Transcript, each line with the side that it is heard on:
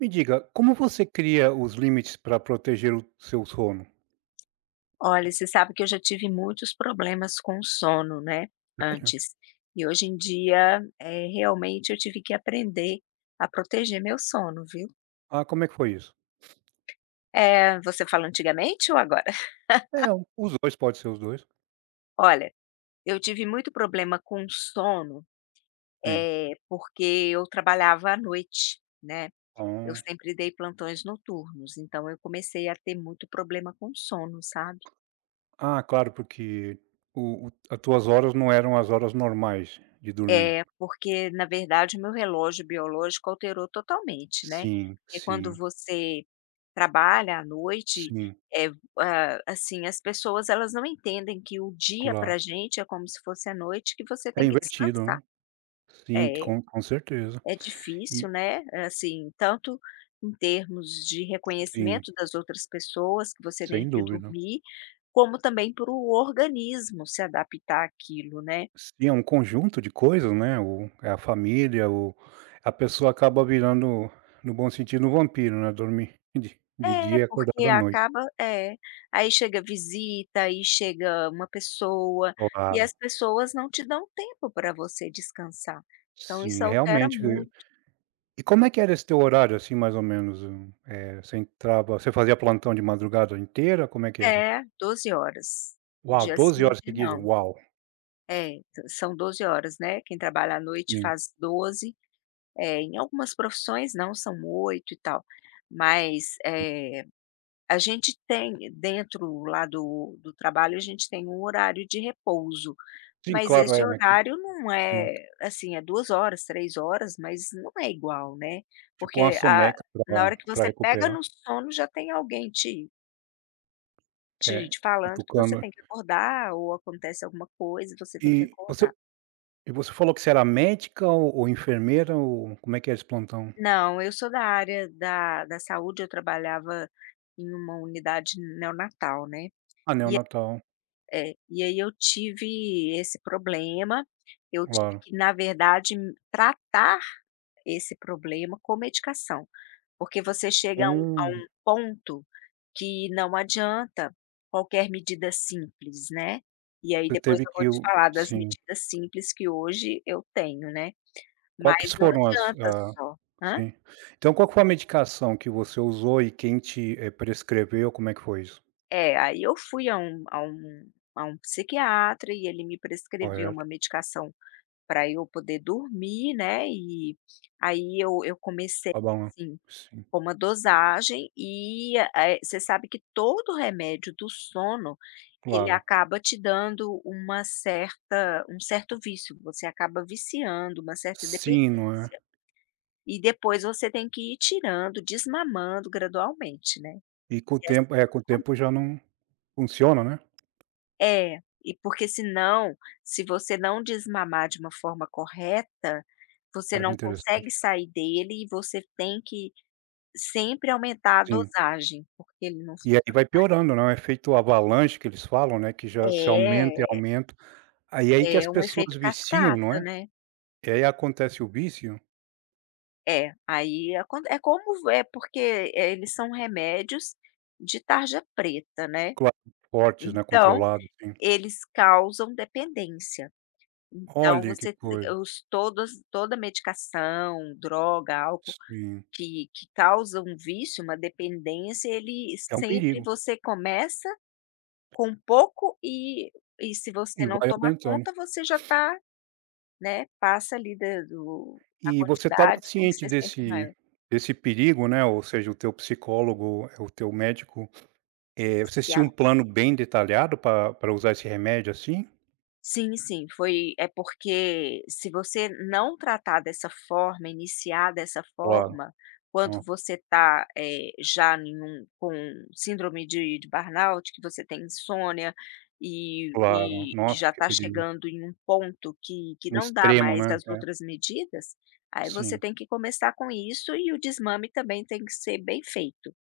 right: Me diga, como você cria os limites para proteger o seu sono?
left: Olha, você sabe que eu já tive muitos problemas com sono, né,
right: Sério?
left: antes. E hoje em dia, realmente eu tive que aprender a proteger meu sono, viu.
right: Ah, como é que foi isso?
left: É, você fala antigamente ou agora?
right: É, os dois pode ser os dois.
left: Olha, eu tive muito problema com sono,
right: Sim.
left: é porque eu trabalhava à noite, né. Eu
right: Ah.
left: sempre dei plantões noturnos, então eu comecei a ter muito problema com sono, sabe.
right: Ah, claro, porque o as tuas horas não eram as horas normais de dormir.
left: É, porque na verdade o meu relógio biológico alterou totalmente, né.
right: Sim,
left: Porque quando
right: sim,
left: você trabalha à noite,
right: sim,
left: eh, ah, assim, as pessoas elas não entendem que o dia para
right: claro.
left: gente é como se fosse a noite que você
right: É
left: tem que
right: invertido,
left: descansar.
right: né. Sim,
left: É,
right: com certeza.
left: é difícil,
right: E
left: né, assim, tanto em termos de
right: sim,
left: reconhecimento das outras pessoas que você
right: sem
left: tem que
right: dúvida.
left: dormir, como também para o organismo se adaptar àquilo, né.
right: Sim, é um conjunto de coisas, né, o é a família, o a pessoa acaba virando, no bom sentido, um vampiro, né, dormir de dia
left: É,
right: e acordar
left: porque
right: da noite.
left: acaba. Aí chega visita, aí chega uma pessoa, e
right: Claro.
left: as pessoas não te dão tempo para você descansar. Então
right: Sim,
left: isso altera
right: realmente.
left: muito.
right: E como é que era esse teu horário, assim, mais ou menos? Você fazia plantão de madrugada inteira, como é que era?
left: É, 12 horas.
right: Uau,
left: Dia
right: 12
left: sim e
right: horas
left: dia
right: seguidas?
left: não.
right: Uau.
left: É, t são 12 horas, né, quem trabalha à noite
right: Sim,
left: faz doze. É, em algumas profissões não, são 8 e tal, mas,
right: sim.
left: a gente tem dentro lá do trabalho, a gente tem um horário de repouso,
right: Sim,
left: mas
right: claro,
left: esse
right: é, né, que
left: horário não
right: sim.
left: é assim, é 2 horas, 3 horas, mas não é igual, né,
right: Tipo uma
left: porque a
right: soneca
left: na
right: para
left: hora que
right: pra
left: você pega
right: recuperar.
left: no sono já tem alguém te
right: É,
left: te falando que você
right: cutucando.
left: tem que acordar ou acontece alguma coisa e você tem que
right: E você
left: acordar.
right: E você falou que você era médica ou enfermeira ou como é que é esse plantão?
left: Não, eu sou da área da saúde, eu trabalhava em uma unidade neonatal, né.
right: Ah, neonatal,
left: É, e aí eu tive esse problema, eu tive
right: claro.
left: que, na verdade, m tratar esse problema com medicação, porque você chega a um
right: Hum,
left: ponto que não adianta qualquer medida simples, né. E aí
right: Você
left: depois
right: teve
left: eu vou
right: que
left: te
right: o
left: falar das
right: sim.
left: medidas simples que hoje eu tenho, né,
right: Quais
left: mas não
right: foram as
left: adianta
right: a
left: só. Hã?
right: sim. Então qual que foi a medicação que você usou e quem te, prescreveu, como é que foi isso?
left: É, aí eu fui a um psiquiatra e ele me prescreveu
right: Correto,
left: uma medicação para eu poder dormir, né, e aí eu comecei,
right: tá bom, né.
left: assim,
right: Sim,
left: com uma dosagem e, você sabe que todo remédio do sono, ele
right: claro.
left: acaba te dando uma certa um certo vício, você acaba viciando, uma certa
right: Sim, não é.
left: dependência, e depois você tem que ir tirando, desmamando gradualmente, né.
right: E com o
left: E assim,
right: tempo é, com o tempo já não funciona, né.
left: é, e porque senão, se você não desmamar de uma forma correta, você
right: Olha que
left: não
right: interessante.
left: consegue sair dele e você tem que sempre aumentar a
right: Sim.
left: dosagem, porque ele não
right: E
left: funciona.
right: aí vai piorando, né, o efeito avalanche que eles falam, né, que já se aumenta e
left: É,
right: aumenta. Aí é aí que as
left: é um
right: pessoas
left: efeito
right: viciam, não
left: cascata,
right: é?
left: né.
right: E aí acontece o vício,
left: É, aí acon é como é porque, eles são remédios de tarja preta, né,
right: claro, fortes, né,
left: então
right: controlados, sim.
left: eles causam dependência. Então
right: Olha que
left: você
right: coisa.
left: os todas toda medicação, droga, álcool
right: Sim,
left: que causa um vício, uma dependência, ele
right: é um
left: sempre
right: perigo
left: você começa com pouco e se você
right: e
left: não
right: vai
left: toma
right: aumentando.
left: conta, você já está, né, passa ali da do a
right: E você estava
left: quantidade, tem que
right: ciente
left: ser sempre
right: desse
left: maior.
right: desse perigo, né, ou seja, o teu psicólogo, o teu médico, vocês tinham um plano bem detalhado pra usar esse remédio, assim?
left: Sim, sim, foi, é porque se você não tratar dessa forma, iniciar dessa
right: Claro,
left: forma, quando
right: hã,
left: você tá, já com síndrome de burnout, que você tem insônia
right: claro.
left: e
right: Nossa,
left: já
right: que
left: está
right: perigo.
left: chegando em um ponto que
right: Um
left: não dá
right: extremo,
left: mais
right: né.
left: as
right: É,
left: outras medidas, aí você
right: sim.
left: tem que começar com isso e o desmame também tem que ser bem feito.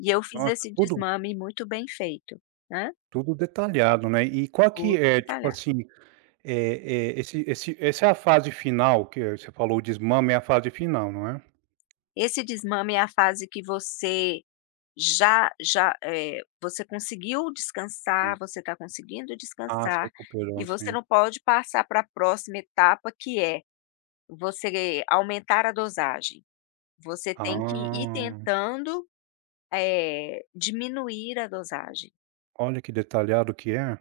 left: E eu fiz
right: Nossa,
left: esse
right: tudo
left: desmame muito bem feito, né,
right: tudo detalhado, né. E qual que
left: tudo
right: é, tipo
left: detalhado.
right: assim é eh, esse esse essa é a fase final que você falou, o desmame é a fase final, não é?
left: Esse desmame é a fase que você já já, eh, você conseguiu descansar,
right: Sim.
left: você está conseguindo
right: Ah, se
left: descansar e
right: recuperou,
left: você
right: sim.
left: não pode passar para a próxima etapa, que é você aumentar a dosagem. Você tem que ir
right: Ah,
left: tentando, diminuir a dosagem.
right: olha que detalhado que é.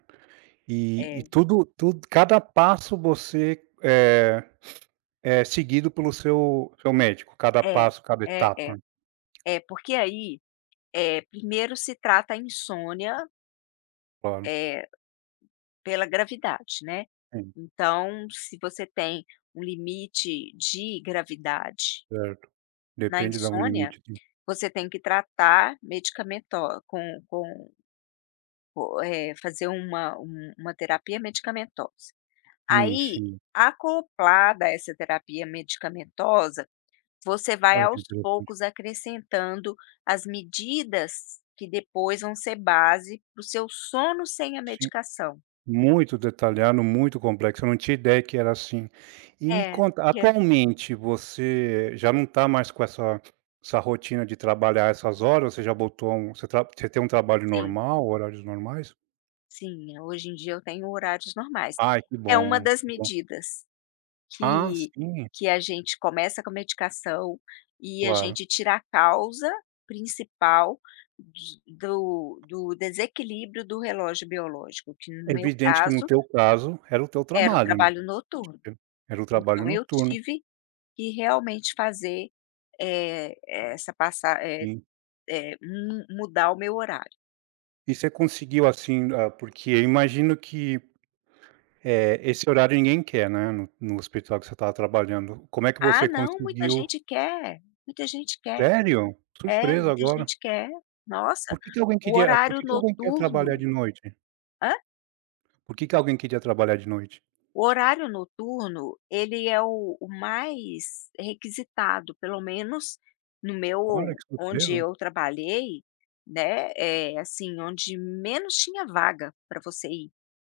right: E
left: É,
right: tudo cada passo você é seguido pelo seu médico, cada
left: é,
right: passo, cada
left: é, é,
right: etapa,
left: é, porque aí, primeiro se trata a insônia,
right: claro.
left: eh Pela gravidade, né.
right: Sim,
left: Então, se você tem um limite de gravidade
right: certo.
left: na
right: Depende da um
left: insônia,
right: limite
left: você tem que tratar medicamentosa com com fazer uma terapia medicamentosa.
right: sim,
left: Aí,
right: sim.
left: acoplada a essa terapia medicamentosa, você vai
right: Olha que
left: aos
right: interessante.
left: poucos acrescentando as medidas que depois vão ser base para o seu sono sem a
right: Sim.
left: medicação.
right: Muito detalhado, muito complexo, eu não tinha ideia que era assim. E me
left: É,
right: conta,
left: que é,
right: atualmente você já não está mais com essa rotina de trabalhar essas horas, você tem um trabalho
left: sim.
right: normal, horários normais?
left: Sim, hoje em dia eu tenho horários normais.
right: Ai que
left: É uma
right: bom,
left: das
right: que bom.
left: medidas
right: Ah,
left: que
right: sim,
left: que a gente começa com a medicação e a
right: claro.
left: gente tira a causa principal de do do desequilíbrio do relógio biológico, que
right: É
left: no meu
right: evidente que no
left: caso
right: teu caso, era o teu
left: era o
right: trabalho, né,
left: trabalho noturno.
right: era o trabalho
left: Então eu
right: noturno,
left: tive que realmente fazer, eh, essa passar
right: sim.
left: mudar o meu horário.
right: E você conseguiu assim, ah, porque eu imagino que é, esse horário ninguém quer, né, no hospital que você estava trabalhando. Como é que
left: "Ah
right: você
left: não, muita
right: conseguiu
left: gente quer, muita gente quer."
right: sério?
left: É,
right: Surpresa
left: muita
right: agora.
left: gente quer. Nossa, o
right: Por
left: horário
right: que que alguém quer trabalhar
left: noturno,
right: de noite?
left: hã?
right: Por que que alguém queria trabalhar de noite?
left: O horário noturno, ele é o mais requisitado, pelo menos no
right: Olha,
left: meu
right: que
left: onde
right: surpresa.
left: eu trabalhei, né. É assim, onde menos tinha vaga para você ir,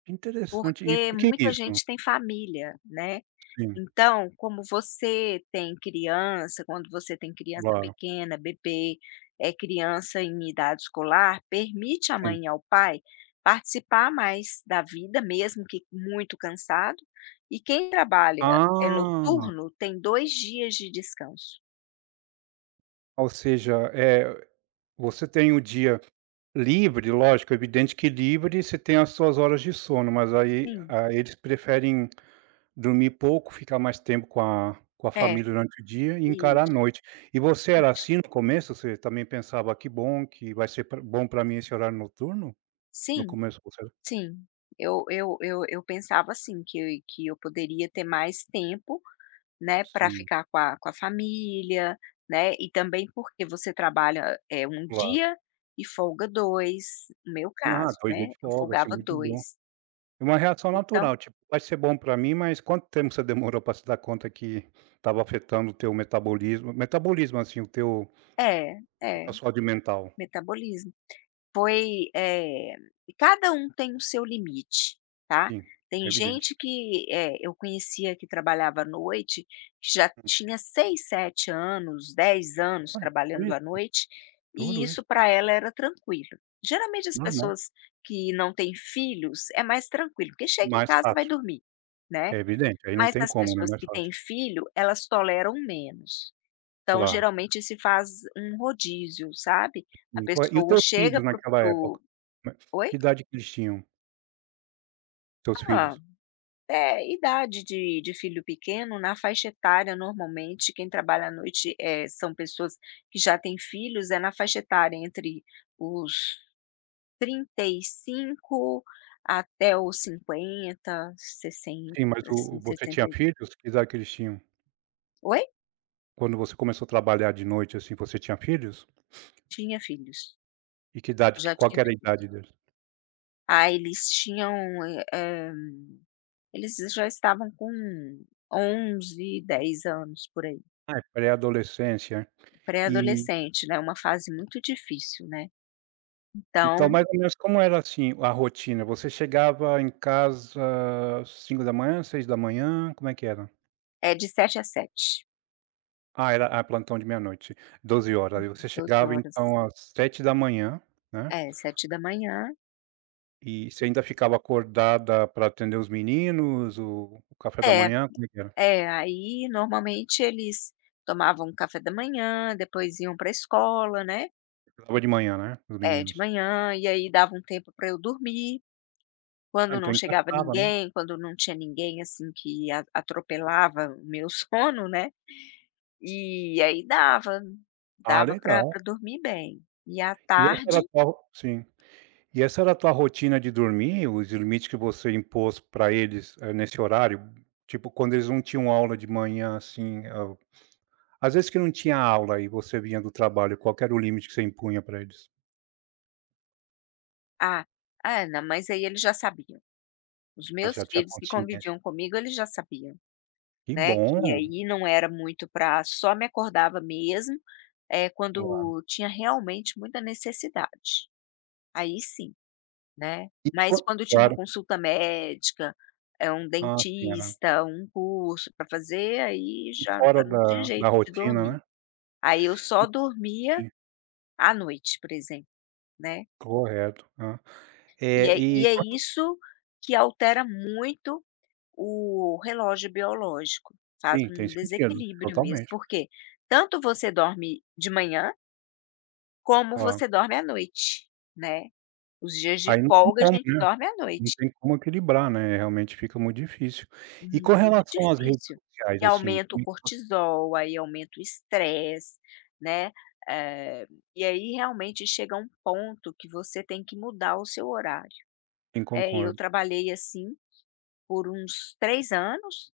right: Que interessante. E
left: porque
right: por que
left: muita
right: isso?
left: gente tem família, né.
right: Sim,
left: Então, como você tem criança, quando você tem criança
right: claro,
left: pequena, bebê, é criança em idade escolar, permite à
right: sim.
left: mãe e ao pai participar mais da vida, mesmo que muito cansado. E quem trabalha é
right: Ah,
left: noturno tem 2 dias de descanso.
right: ou seja, você tem o dia livre, lógico, é evidente que livre, você tem as suas horas de sono, mas aí
left: Sim,
right: aí eles preferem dormir pouco, ficar mais tempo com a
left: é,
right: família durante o dia e encarar a
left: isso,
right: noite. E você era
left: isso.
right: assim no começo? Você também pensava: "Ah, Que bom que vai ser pra bom para mim esse horário noturno?" No
left: Sim,
right: começo você
left: sim. Eu pensava assim, que eu poderia ter mais tempo, né, para
right: sim,
left: ficar com a família, né, e também porque você trabalha, é um
right: claro.
left: dia e folga 2 no meu
right: Sim, "Ah,
left: caso,
right: 2
left: né,
right: dias de
left: eu
right: folga, assim,
left: folgava
right: muito bom".
left: dois.
right: É uma reação
left: Então
right: natural, tipo: "Vai ser bom para mim", mas quanto tempo você demorou para se dar conta que estava afetando o teu metabolismo, assim, o teu
left: é,
right: a
left: é,
right: tua saúde mental?
left: metabolismo. Foi, cada um tem o seu limite, tá.
right: Sim, é
left: Tem
right: evidente.
left: gente que, eu conhecia que trabalhava à noite, que já
right: Hum,
left: tinha 6 7 anos, 10 anos
right: Olha, tudo
left: trabalhando
right: isso,
left: à noite, e
right: tudo isso.
left: isso para ela era tranquilo. Geralmente as
right: Normal,
left: pessoas que não têm filhos é mais tranquilo, porque chega em
right: mais
left: casa e vai
right: fácil.
left: dormir, né.
right: É evidente, aí não
left: Mas
right: tem
left: as
right: como, né,
left: pessoas
right: mais
left: que
right: fácil.
left: têm filho, elas toleram menos. Então
right: Claro.
left: geralmente se faz um rodízio, sabe. A
right: E qual é e os
left: pessoa
right: teus
left: chega.
right: filhos naquela época? Né,
left: Oi?
right: que idade que eles tinham, teus
left: Ah,
right: filhos?
left: é, idade de filho pequeno, na faixa etária, normalmente, quem trabalha à noite, são pessoas que já têm filhos, é na faixa etária entre os 35 até os 50, 60,
right: Sim, mas o
left: assim,
right: você
left: 60
right: tinha
left: e.
right: filhos? Que idade que eles tinham?
left: Oi?
right: Quando você começou a trabalhar de noite, assim, você tinha filhos?
left: Tinha filhos,
right: E que idade que
left: já
right: qual
left: tinha
right: que era a idade
left: filhos.
right: deles?
left: Ah, eles tinham, eh eh, eles já estavam com 11, 10 anos, por aí.
right: Ah, é pré-adolescência. E,
left: Pré-adolescente, né, uma fase muito difícil, né. Então.
right: então mais ou menos como era, assim, a rotina? Você chegava em casa 5 da manhã, 6 da manhã? Como é que era?
left: É de sete às sete,
right: Ah, era plantão de meia-noite, 12 horas. Aí você
left: doze
right: chegava
left: horas.
right: então às 7 da manhã, né?
left: É 7 da manhã.
right: E você ainda ficava acordada para atender os meninos, o café da
left: É,
right: manhã, como é que era?
left: é, aí normalmente eles tomavam um café da manhã, depois iam para a escola, né,
right: Acordava de manhã, né, os
left: é, de
right: meninos.
left: manhã, e aí dava um tempo para eu dormir.
right: Ah,
left: Quando não
right: então
left: chegava
right: encaixava, né.
left: ninguém, quando não tinha ninguém, assim, que a atropelava o meu sono, né, e aí
right: Ah,
left: dava para
right: legal.
left: dormir bem. E à
right: E essa era a
left: tarde.
right: tua sim. E essa era a tua rotina de dormir, os limites que você impôs para eles, nesse horário? Tipo, quando eles não tinham aula de manhã, assim, às vezes que não tinha aula e você vinha do trabalho, qual que era o limite que você impunha para eles?
left: Ah, Ana, mas aí eles já sabiam. Os
right: Ah,
left: meus
right: já tinha
left: filhos que
right: consciência.
left: conviviam comigo, eles já sabiam.
right: Que
left: Né,
right: bom,
left: que aí não era muito, para só me acordava mesmo,
right: claro.
left: quando tinha realmente muita necessidade, aí sim, né.
right: E
left: Mas
right: quan
left: quando tinha uma
right: Claro.
left: consulta médica, é um
right: Ah, sim, era
left: dentista, um curso para fazer, aí
right: fora
left: já não tinha
right: da
left: jeito de
right: rotina,
left: dormir.
right: né.
left: Aí eu só dormia
right: Sim,
left: à noite, por exemplo, né.
right: correto, hã.
left: E é e
right: E
left: é isso que altera muito o relógio biológico, faz
right: sim, tem
left: um
right: sentido,
left: desequilíbrio mesmo,
right: totalmente,
left: porque tanto você dorme de manhã, como
right: claro.
left: você dorme à noite, né. Os dias de
right: Aí não tem
left: folga a
right: como,
left: gente
right: né,
left: dorme à
right: não
left: noite,
right: tem como equilibrar, né, realmente fica muito difícil. E com
left: muito
right: relação às redes
left: difícil.
right: sociais,
left: E
right: assim,
left: aumenta o cortisol, aí aumenta o estresse, né, eh, e aí realmente chega um ponto que você tem que mudar o seu horário.
right: sim,
left: É, eu
right: concordo.
left: trabalhei assim por uns 3 anos.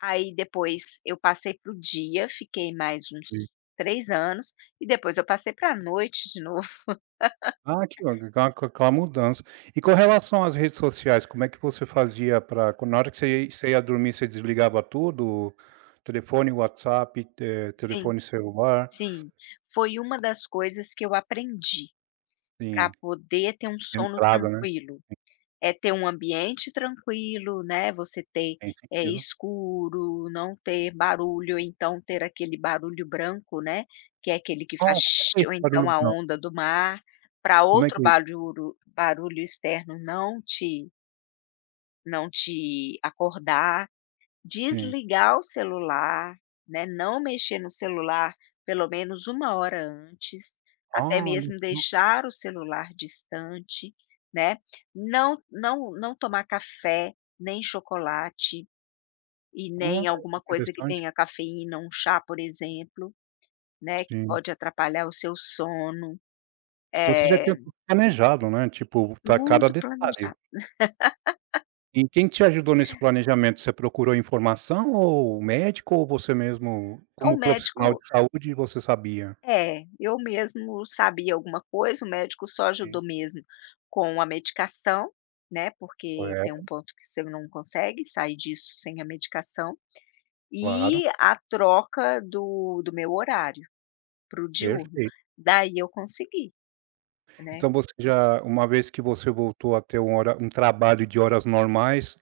left: Aí depois eu passei para o dia, fiquei mais uns
right: Sim.
left: 3 anos, e depois eu passei para a noite de novo.
right: Ah, que legal, aquela com aquela mudança. E com relação às redes sociais, como é que você fazia pra quan na hora que você ia dormir, você desligava tudo? Telefone, WhatsApp,
left: Sim,
right: telefone celular,
left: sim. Foi uma das coisas que eu aprendi para
right: sim,
left: poder ter um sono
right: entrada, né,
left: tranquilo. É ter um ambiente tranquilo, né, você ter,
right: tem sentido.
left: escuro, não ter barulho, ou então ter aquele barulho branco, né, que é aquele que faz
right: Oh, como é que é
left: "ch", ou
right: esse barulho
left: então a
right: branco?
left: onda do mar, para
right: Como é
left: outro
right: que é isso?
left: barulho externo não te acordar,
right: Sim.
left: desligar o celular, né, não mexer no celular pelo menos 1 hora antes, até
right: Ah, olha
left: mesmo
right: só.
left: deixar o celular distante, né. Não tomar café, nem chocolate e
right: Olha,
left: nem
right: que
left: alguma coisa que
right: interessante.
left: tenha cafeína, um chá, por exemplo, né, que
right: Sim.
left: pode atrapalhar o seu sono.
right: Então
left: É,
right: você já tinha tudo planejado, né, tipo, tá cada
left: tudo
right: detalhe.
left: planejado.
right: E quem te ajudou nesse planejamento? Você procurou informação ou médico ou você mesmo,
left: Então,
right: como
left: O
right: profissional
left: médico
right: de saúde, você sabia?
left: é, eu mesmo sabia alguma coisa, o médico só
right: Sim,
left: ajudou mesmo com a medicação, né, porque tem um
right: correto,
left: ponto que você não consegue sair disso sem a medicação,
right: claro,
left: e a troca do meu horário para o diurno.
right: perfeito.
left: Daí eu consegui, né.
right: Então você já uma vez que você voltou a ter um hora um trabalho de horas normais,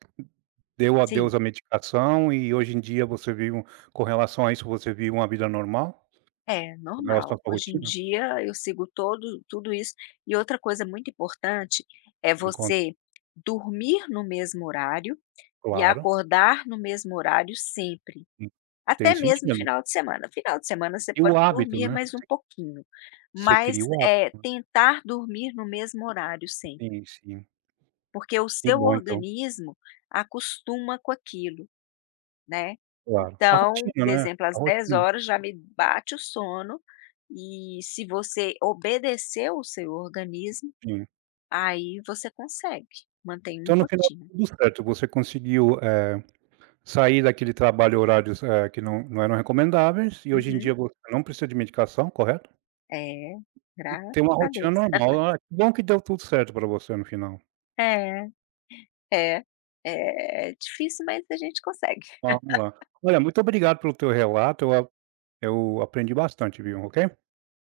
right: deu
left: Sim,
right: adeus à medicação e hoje em dia você vive com relação a isso, você vive uma vida normal?
left: é
right: Com relação à
left: normal.
right: sua
left: Hoje em
right: rotina?
left: dia eu sigo todo tudo isso. E outra coisa muito importante é
right: Encontro
left: você dormir no mesmo horário e
right: claro,
left: acordar no mesmo horário sempre.
right: en tem
left: Até mesmo
right: sentido.
left: final de semana. Final de semana você
right: E o
left: pode
right: hábito,
left: dormir
right: né,
left: mais um pouquinho,
right: você
left: mas,
right: cria o
left: é
right: hábito.
left: tentar dormir no mesmo horário sempre,
right: Sim, sim.
left: porque o
right: Que
left: seu
right: bom então,
left: organismo acostuma com aquilo, né.
right: claro. A
left: Então,
right: rotina,
left: por
right: né,
left: exemplo,
right: a
left: às dez
right: rotina,
left: horas já me bate o sono, e se você obedecer o seu organismo,
right: sim.
left: aí você consegue manter uma
right: Então no final
left: rotina.
right: tudo certo, você conseguiu, sair daquele trabalho horários, que não eram recomendáveis e hoje em
left: Uhum.
right: dia você não precisa de medicação, correto?
left: É, graças
right: Tem uma
left: a
right: rotina
left: Deus.
right: normal. Ah, que bom que deu tudo certo para você no final.
left: É, é. É difícil, mas a gente consegue.
right: Vamos lá. Olha, muito obrigado pelo teu relato, eu aprendi bastante, viu, ok?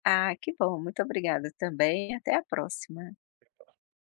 left: Ah, que bom, muito obrigada também, até a próxima.